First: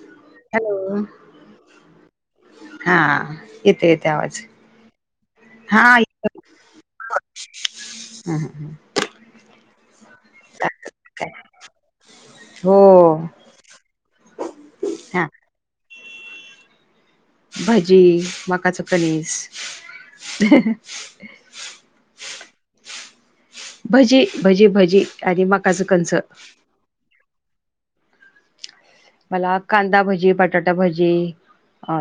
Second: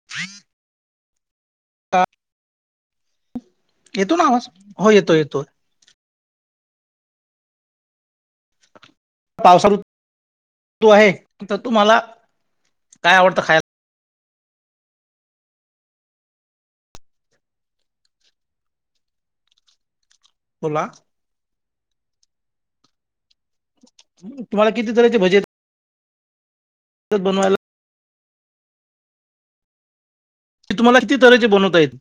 [inaudible] Hello! हा, येते येते येतो ना आवाज हो येतो येतो हा हम्, हम, हम पावसाळ आहे काय तर तुम्हाला हो काय आवडतं खायला ह भाजी माकाचा कनीस बोला भजी, भजी, तुम्हाला किती भजी तऱ्हेचे आणि मकाचं कंस बनवायला [unintelligible] मला कांदा भजी, बटाटा तुम्हाला भजी किती तऱ्हेचे बनवता येतात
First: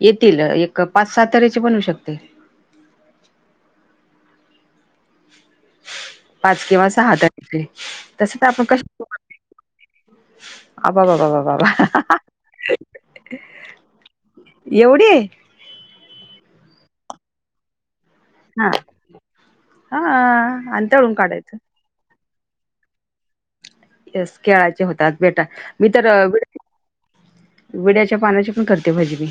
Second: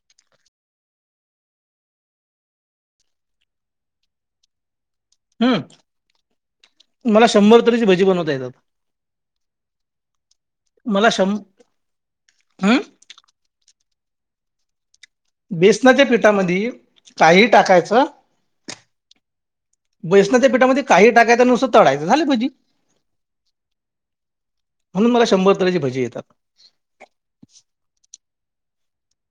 येतील, एक पाच सहा तऱचे बनू शकते. हम्म. पाच किंवा सहा मला शंभर तारखे तऱ्हेची भजी बनवता तस तर येतात आपण क [unintelligible] मला शं अबाबाबाबाबाबा हं? एवढी बेसनाच्या पिठामध्ये काही टाकायचं हा हा बेसनाच्या पिठामध्ये आणि काही तळून टाकायच काढायचं नुसत तळायचं, झालं भजी. स खेळाचे म्हणून होतात मला बेटा शंभर तऱ्हेची मी भजी तर येतात [unintelligible] विड्याच्या पानाची पण करते भाजी मी.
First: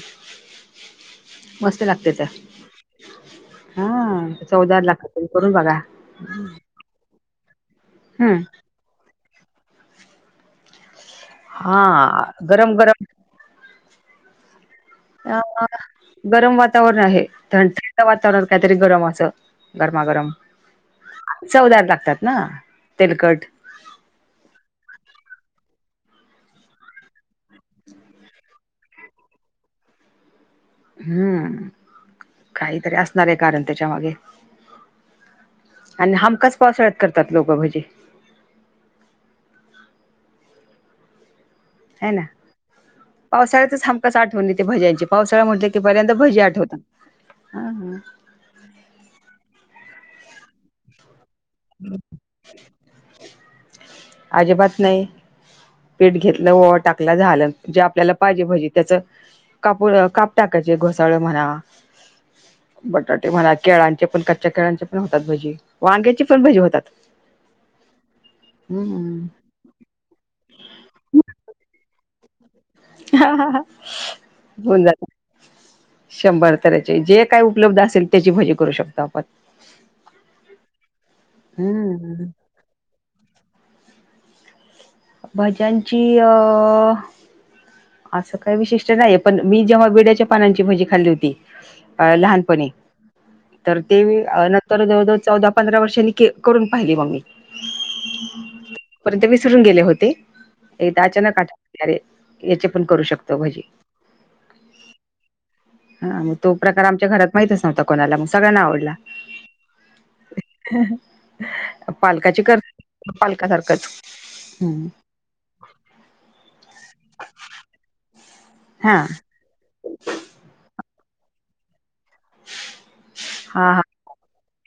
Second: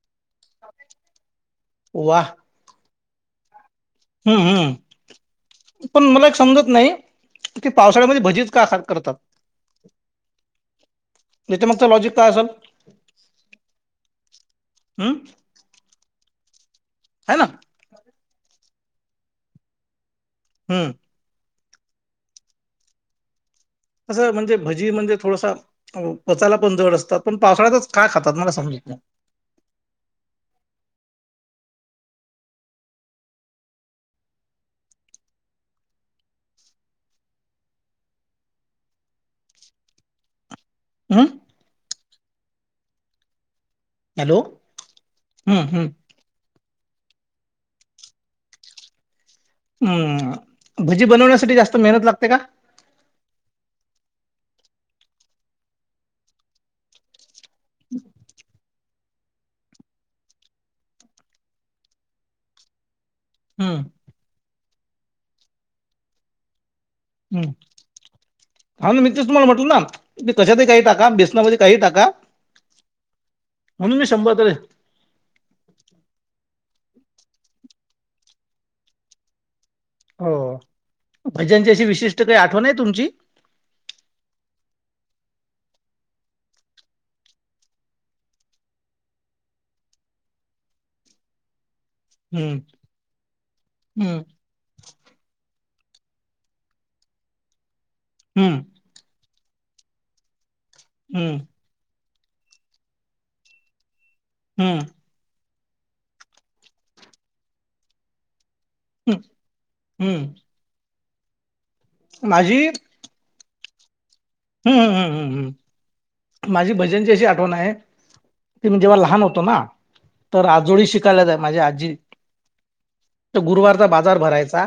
मस्त लागते वा तर हम्म, लाखापर्यंत करून बघा हम्म, पण मला एक समजत नाही ते पावसाळ्यामध्ये हम्म. भजी का करतात? याच्या हा, मागचं लॉजिक काय असेल गरम, गरम हम्म अ गरम वातावरण आहे, थंड वातावरण काहीतरी गरम असं, गरमागरम हम्म. चवदार लागतात ना, तेलकट असं, म्हणजे भजी म्हणजे थोडसा पचायला पण जड असतात, पण पावसाळ्यातच काय खातात मला समजतलं हम्म, काहीतरी असणार आहे कारण त्याच्या मागे. आणि हमखास पावसाळ्यात करतात लोक भजी. हं. हे ना, पावसाळ्यातच हमखास हॅलो आठवण येते भज्यांची पावसाळ्या हम्म म्हटल की हम्म भजी आठवत. हम्म, भजी बनवण्यासाठी जास्त मेहनत लागते का अजिबात नाही. पीठ घेतलं व ओवा टाकलं झालं, जे आपल्याला पाहिजे भाजी त्याच कापून काप टाकायचे घोसाळ म्हणा बटाटे म्हणा, हम्म केळांचे पण कच्च्या केळांचे पण होतात भजी, वांग्याची पण भजी होतात. हम, हाव ना मी हम्म तेच तुम्हाला म्हंटलं तू ना, मी कशाातही काही टाका, बेसनामध्ये काही टाका. हा, हा, हा म्हणून मी शंभर तरी होन जात. शंभर तऱ्हेचे, जे काय उपलब्ध असेल त्याची भजी करू शकतो आपण. हो, भाज्यांची अशी हम्म विशिष्ट काही आठवण आहे तुमची? भज्यांची अ असं काही विशिष्ट नाही, पण मी जेव्हा वीड्याच्या पानांची भजी खाल्ली होती. अ हम्म लहानपणी, तर ते हम्म तर जवळजवळ, चौदा, पंधरा, वर्षांनी करून पाहिली मग मी. हम्म. परंतु विसरून गेले होते, एकदा हम्म अचानक याचे पण करू शकतो भाजी हम्म हा मग तो प्रकार आमच्या घरात माहितच नव्हता कोणाला मग सगळ्यांना आवडला ह हम्म पालकाची कर माझी पालकासारखंच हम्, हम्म, हम्, हम्म, हम्म माझी भजनची अशी आठवण आहे. ते मी हा जेव्हा लहान होतो ना, तर आजोळी शिकायला जाई माझी आजी हा हा गुरुवारचा बाजार भरायचा.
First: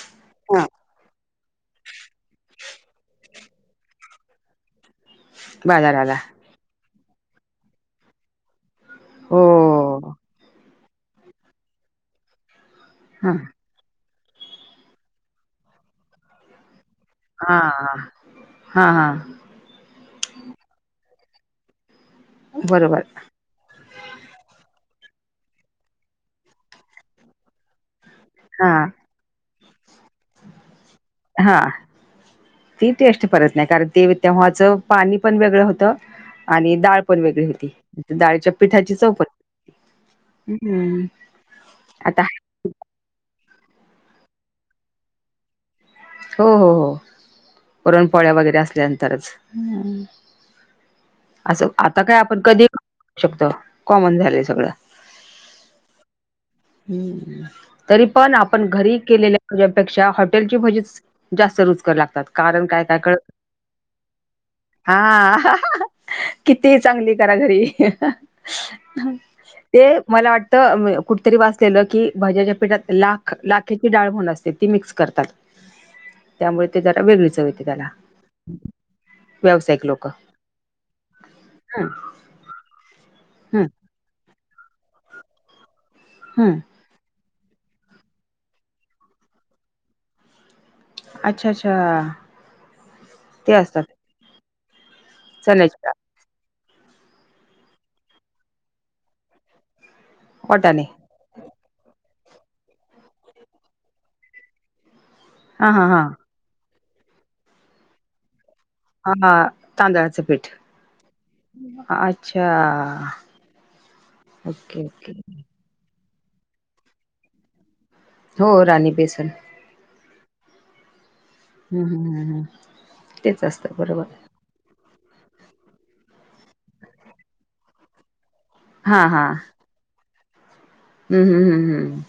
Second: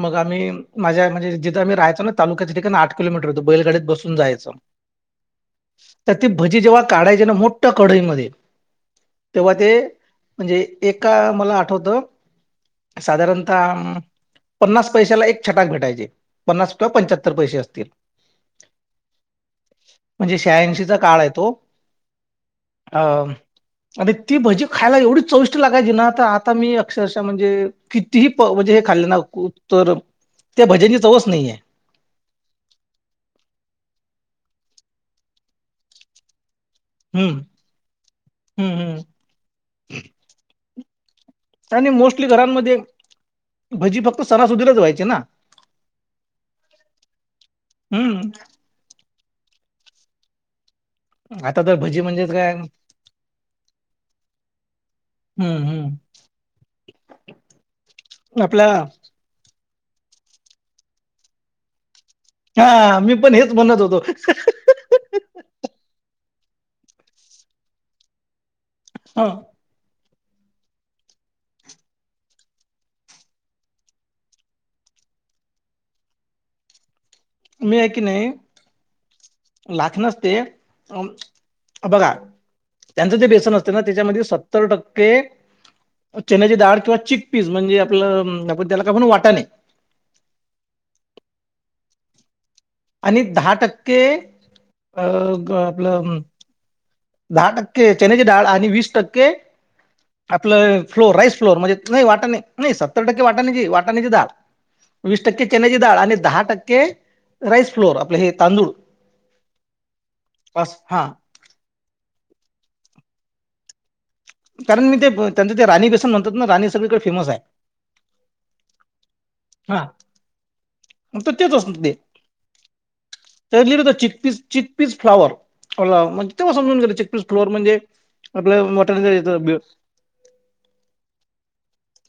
मग आम्ही, हा माझ्या म्हणजे जिथे आम्ही राहायचं ना ता तालूक्याच्या ठिकाणी आठ कीलोमीटर होत बैलगा बसून जायचं तर बाजारला ती भजी जेव्हा काढायचे ना मोठ कढईमध्येध्ये हो तेव्हा ते म्हणजे एका मला आठवत हा साधारणतः पन्नास पैशला एक छटक भेटयचे प्नास किंवा पंच्यात्तर हा हा हा म्हणजे शहाऐंशीचा काळ आहे तो अ बरोबर अरे ती भजी खायला एवढी चौविष्ट लागायची ना तर आता मी अक्षरशः म्हणजे कितीही हा म्हणजे हे खाल्ले ना तर त्या भज्यां हा ती टेस्ट परत नाही कारण ते तेव्हाच पाणी पण वेगळं होतं आणि ाळ च हम्म वेगळी होती डाळीच्या हम्म पिठाची हम्म चौप आणि मोस्टली घरांमध्ये भजी फक्त सणासुधरच व्हायचे ना हो हो हो पुरण पोळ्या हम्म वगैरे असल्यानंतरच हम्म. असं तर भजी आता काय म्हणजेच आपण कधी करू शकतो कॉमन झाले सगळं हम्म हम्म हम्म तरी पण आपला आपण घरी केलेल्या त्या्यापेक्षा हॉटेलची भजीच जास्त रुचकर लागतात कारण काय काय हा मी कळत पण हेच म्हणत होतो हा किती चांगली करा घरी हं, ते मला वाटतं कुठ री वाचलेलं की भज्याच्या पीठात लाख लाखेची डाळ म्हण असते ती मिक्स करतात त्यामुळे ते जरा वेगळीच चव त्याला व्यावसायिक लाख लोक. नसते हम्म बघा त्यांचं जे बेसन हम्म असते ना त्याच्यामध्ये सत्तर टक्के चेन्नची हम्म डाळ किंवा चीक ी म्हणजे आपलं त्याला काय म्हण वाटाने नाही अच्छा अच्छा आणि दहा ते असतात टक्के अ चण्याची डाळ आपलं दहा टक्के चनेची डाळ आणि वीस टक्के आपलं वाटाणे फ्लोर राईस फ्लोअर म्हणजे नाही वाटा नाही सत्तर टक्के वाटाणीची वाटाण्याची दाार वीस टक्के हा चनची हा डाळ हा. आणि दहा टक्के राईस फ्लोअर आपले हे तांदूळ हा तांदळाचं पीठ अस हा अच्छा कारण ओके मी ते ओके त्यांचं ते राणी बेसन म्हणतात ना राणी सगळीकडे फेमस आहे हो राणी बेसन हा त तेच हम्म ते हम्म हम्म हम्म तेच त्या असतं लिलं बरोबर चितप च पीस फ्लॉवर तेव्हा समजून गे फ्लवर म्हणजे आप हा ेत [inaudible] हम् हम हम हम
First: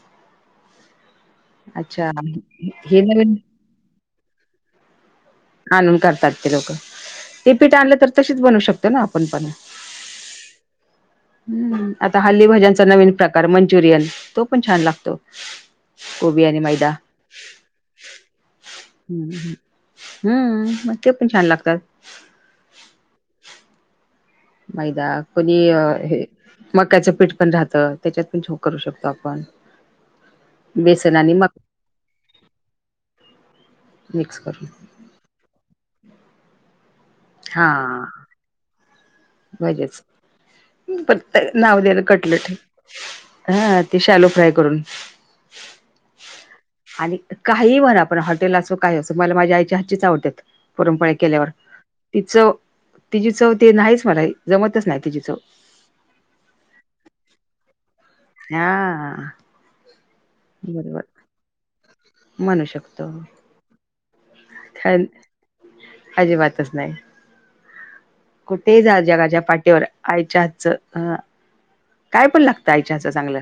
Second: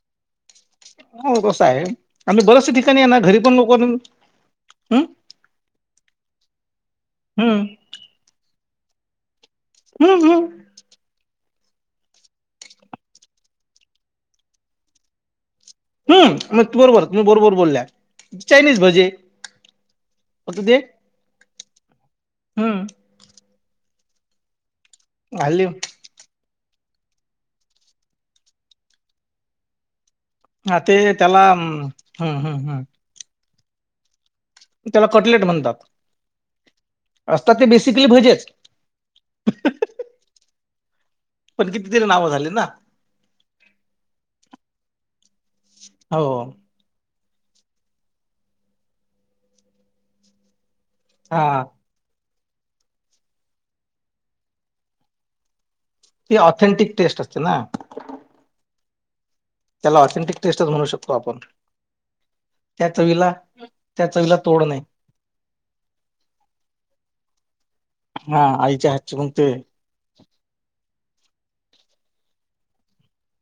हो तसं आहे आम्ही बर्याच ठिकाणी हे ये ना नवीन घरी पण लोक ह् आणून करतात ते लोक ते हम्म पीठ आणलं तर तशीच बनवू शकतो ना आपण पण हम्म हम्म. हम्म आता हल्ली भाज्यांचा नवीन प्रकार मंचुरियन तो पण छान लागतो. कोबी हम्म आणि मग तू मैदा बरोबर तुम्ही बरोबर बोलल्या चायनीज भजे हम्म मग ते पण छान लागतात. हम्म. मैदा कोणी हल्ली हे मकाचं पीठ पण राहतं त्याच्यात पण छोक करू शकतो आपण ह ते बेसन आणि त्याला मका हम्म हम्म हम्म मिक्स करून त्याला कटलेट म्हणतात तर ते हा बेसिकली भजेच. भजेच. पण नाव द्याला कितीतरी नावं झाली कटलट ना हा ते शालो फ्राय करून. हो. आणि काही मना आपण हॉटेल असो काही असो मला माझ्या आईच्या हातचीच आवडत पुरणपोळ्या केल्यावर हा ति चव तिची चव ते नाहीच मला जमतच नाही तिची चव. ती ऑथेंटिक टेस्ट असतेना. हा. त्याला ऑथेंटिक टेस्टच म्हणू बरोबर शकतो आपण त्या चवीला, त्या चवीला तोड नाही ख अजिबातच नाही. हा कुठेही आईच्या जा हातची मग जगाच्या ते पाठीवर आईच्या हातचं अ काय पण लागतं आईच्या हच चांगल.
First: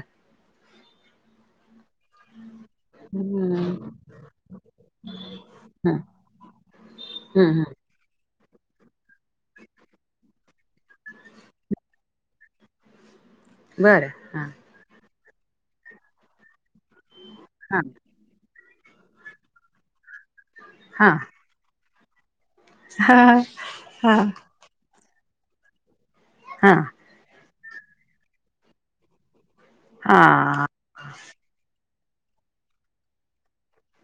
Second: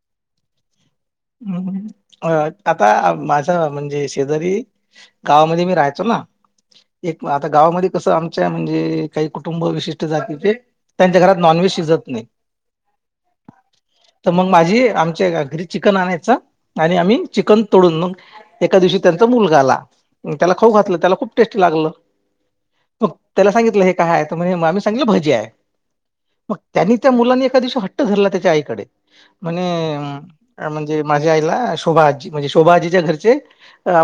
हम्म आता माझा हम्म म्हणजे शेजारी गावामध्ये मी हम्म राहायचोना एक आता हम्म गावामध्ये कसं आमच्या म्हणजे काही कुटुंब विशिष्ट जातीचे त्यांच्या घरात नॉनव्हेज शिजत नाही. नाय. तर मग माझी आमच्या घरी चिकन आणायच आणि आम्ही चिकन तोडून मग एका दिवशी त्यांचा मुलगा आला त्याला खाऊ घातलं हा त्याला खूप टेस्टी लागलं. मग हा त्याला सांगितलं हे हा काय म्हणे भजे आहे हा त्यांनी त्या मुलानी एका दिवशी हट्ट धरला त्याच्या आईकडे म्हणे हा म्हणजे माझ्या आईला शोभाजी म्हणजे शोभाजीच्या घरचे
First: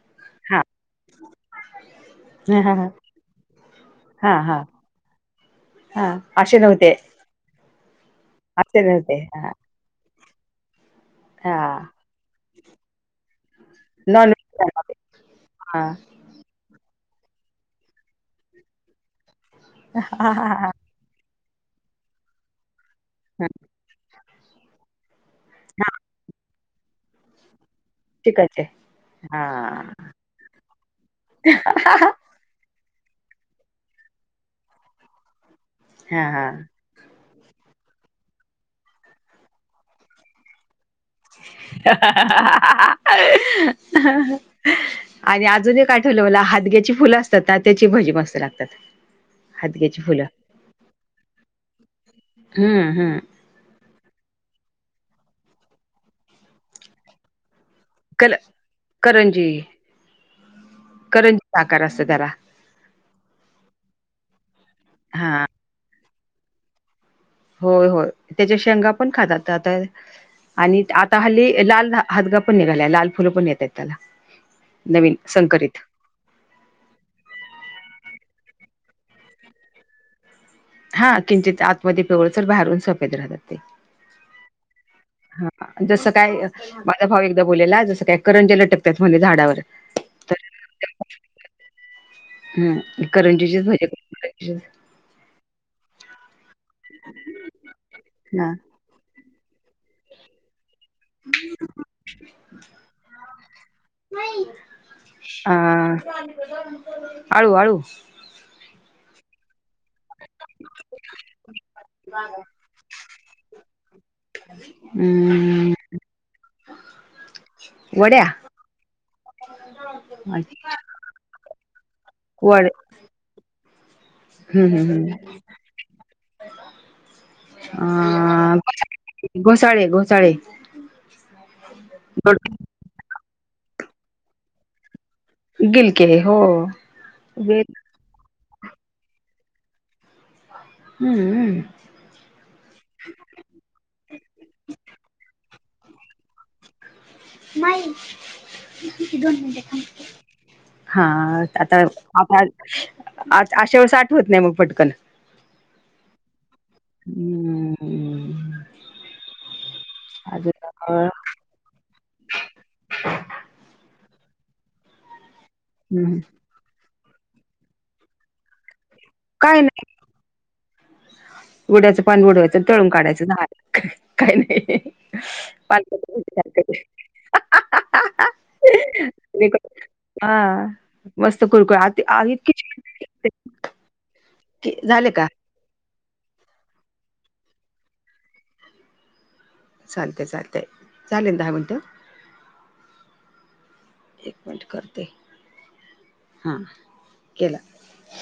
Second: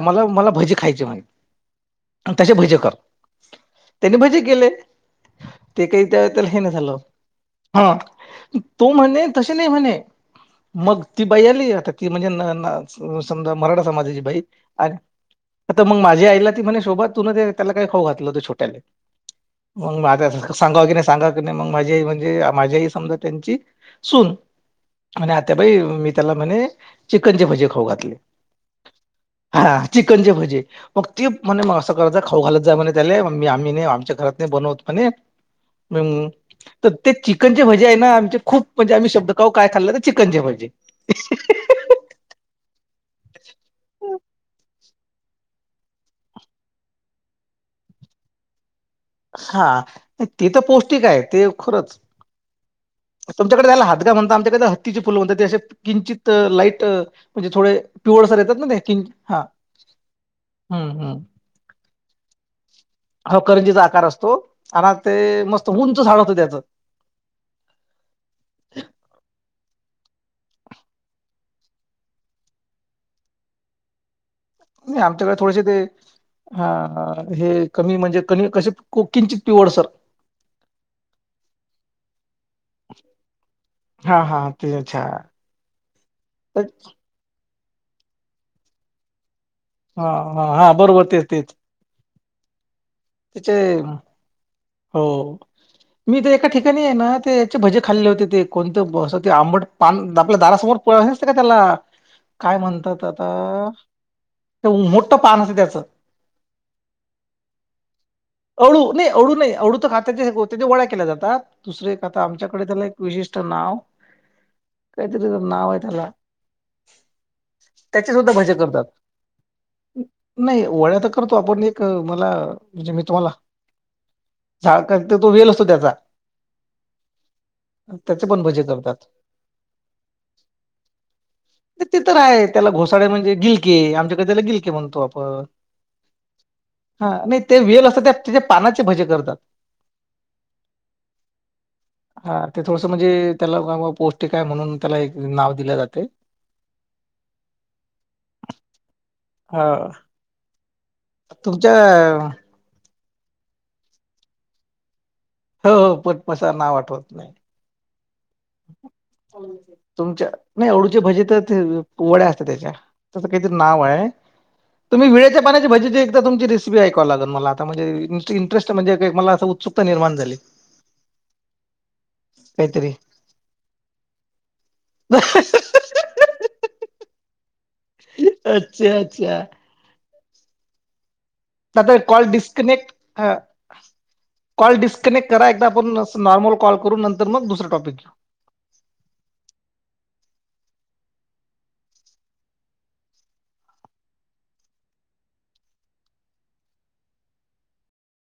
मला मला हा भजी खायचे म्हणे तसे हा भजे कर. त्यानी हा भजी हा केले ते काही हा त्या त्याला असे हेन नव्हते झालं हा असे तो नव्हते म्हणे हा तसे नाही म्हणे. मग ती बाई आली हा आता ती म्हणजे समजा मराठा समाजाची नॉन बाई व्हेज हा आता मग माझ्या आईला ती म्हणे शोभा त त्याला काही खाऊ घातलं होत छोट्याले हा मग हा हा सांगा की नाही सगा माझी आई म्हणजे माझी आई समजा त्यांची सून आत्याबाई त्याला म्हणे चिकनचे भजे खाऊ घातले. चिकनचे हा चिकनचे भजी मग ते म्हणे मग असं करत जा खाऊ घालत जाय म्हणे त्याले मी आम्ही नाही आमच्या घरात नाही बनवत म्हणे हा म हा तर ते चिकनचे भजे आहे ना आमचे खूप म्हणजे आम्ही शब्द काहो काय खाल्लं तर चिकनचे भजे. [unintelligible] आणि अजून एक काय आठवलं मला हादग्याची फुलं असतात ना त्याची भजी मस्त लागतात. हा हादग्याची फुलं ते तर पौष्टिक आहे ते खरच. हम्म हम्म तुमच्याकडे जायला हातगा म्हणता आमच्याकडे हत्तीचे फुल म्हणतात तेे किंचित लाईट म्हणजे थोडे कल पीवळसर येतात ना ते कि हा. करंजी हम्म हम्म करंजीचा आकार असतो त्याला. ह करंजीचा आकार असतो आणि ते हा मस्त उंच झाड होतं त्याच. होय होय त्याच्या शेंगा पण खातात आता आणि आता हल्ली लाल हदगा पण निघाला लाल फुलं पण येतात त्याला. नवीन आमच्याकडे थोडेसे संकरत. ते हा हे कमी म्हणजे कमी कसे किंचित पिवड सर. हा किंचित आतमध्ये पिवळसर बाहेरून सोपेत राहतात ते. हा हा ते अच्छा. हा जस काय. तर- भाव एकदा बोलेला जसं काय करंज्या लटकतात म्हणे झाडावर. हा तर हा हा बरोबर तेच, तेच. हम्म ते त्याचे करंजीचेच भजे हो मी तर एका ठिकाणी आहे ना ते याचे भजे खाल्ले होते ते हा. कोण आंबट पान आपल्या दारासमोर. पळसत का त्याला काय म्हणतात आता. मोठं पान असते त्याचं. [unintelligible] आळू आळू. अळू नाही अळू नाही अळू तर खात. त्या ळ्या केल्या जातात दुसरे एक आता आमच्याकडे त्याला एक विशिष्ट नाव कायतरी हम्म नावयतल. त्याचे वड्या सुद्धा भजन करतात. नाही ओळ्या तर करतो आपण एक मला वड म्हणजे मी तुम्हाला. हम्म झाळ हम्म हम्म तो वेल असतो त्याचा. त्याचे पण अ भजे करतात. घोसाळे घोसाळे ते तर आहे त्याला घोसाळे म्हणजे गिलके आमच्याक त्याला गिलके म्हणतो आप. गिलके हो नाही ते व. वेल असतात त्या त्याच्या पानाचे भजे करतात. हम्मम्म. हा ते थोडसं म्हणजे त्याला पौष्टिक आहे म्हणून त्याला एक नाव दिले जाते. मायन. हा हा तुमच्या आता आता अशे वेळेस आठवत नाही मग पटकन. हो पटमसा ना आठवत नाही. हम्म तुमच्या नाही आवढूचे अजून भजे तर. वड्या असत त्याच्या तसं काहीतरी नाव आहे तुम्ही विळेच्या पाण्याची भजी एकदा तुमची. र ऐ म इं काय नाही म्हणजेत्सुकता निर्माण झाली. उड्याचं पाणी उडवायचं तळून काहीतरी. काढायचं झा काही नाही. ह. [unintelligible] अच्छा अच्छा. हा. त कॉल डिसकनेक्ट लागते अ. की कॉल झाले का? डिस्कनेक्ट करा एकदा आपण नॉर्मल कॉल करू नंतर मग दुसरं टॉपिक घेऊ. चालतेय चालतंय चालेल दहा मिनटं. एक मिनट करते हा केला.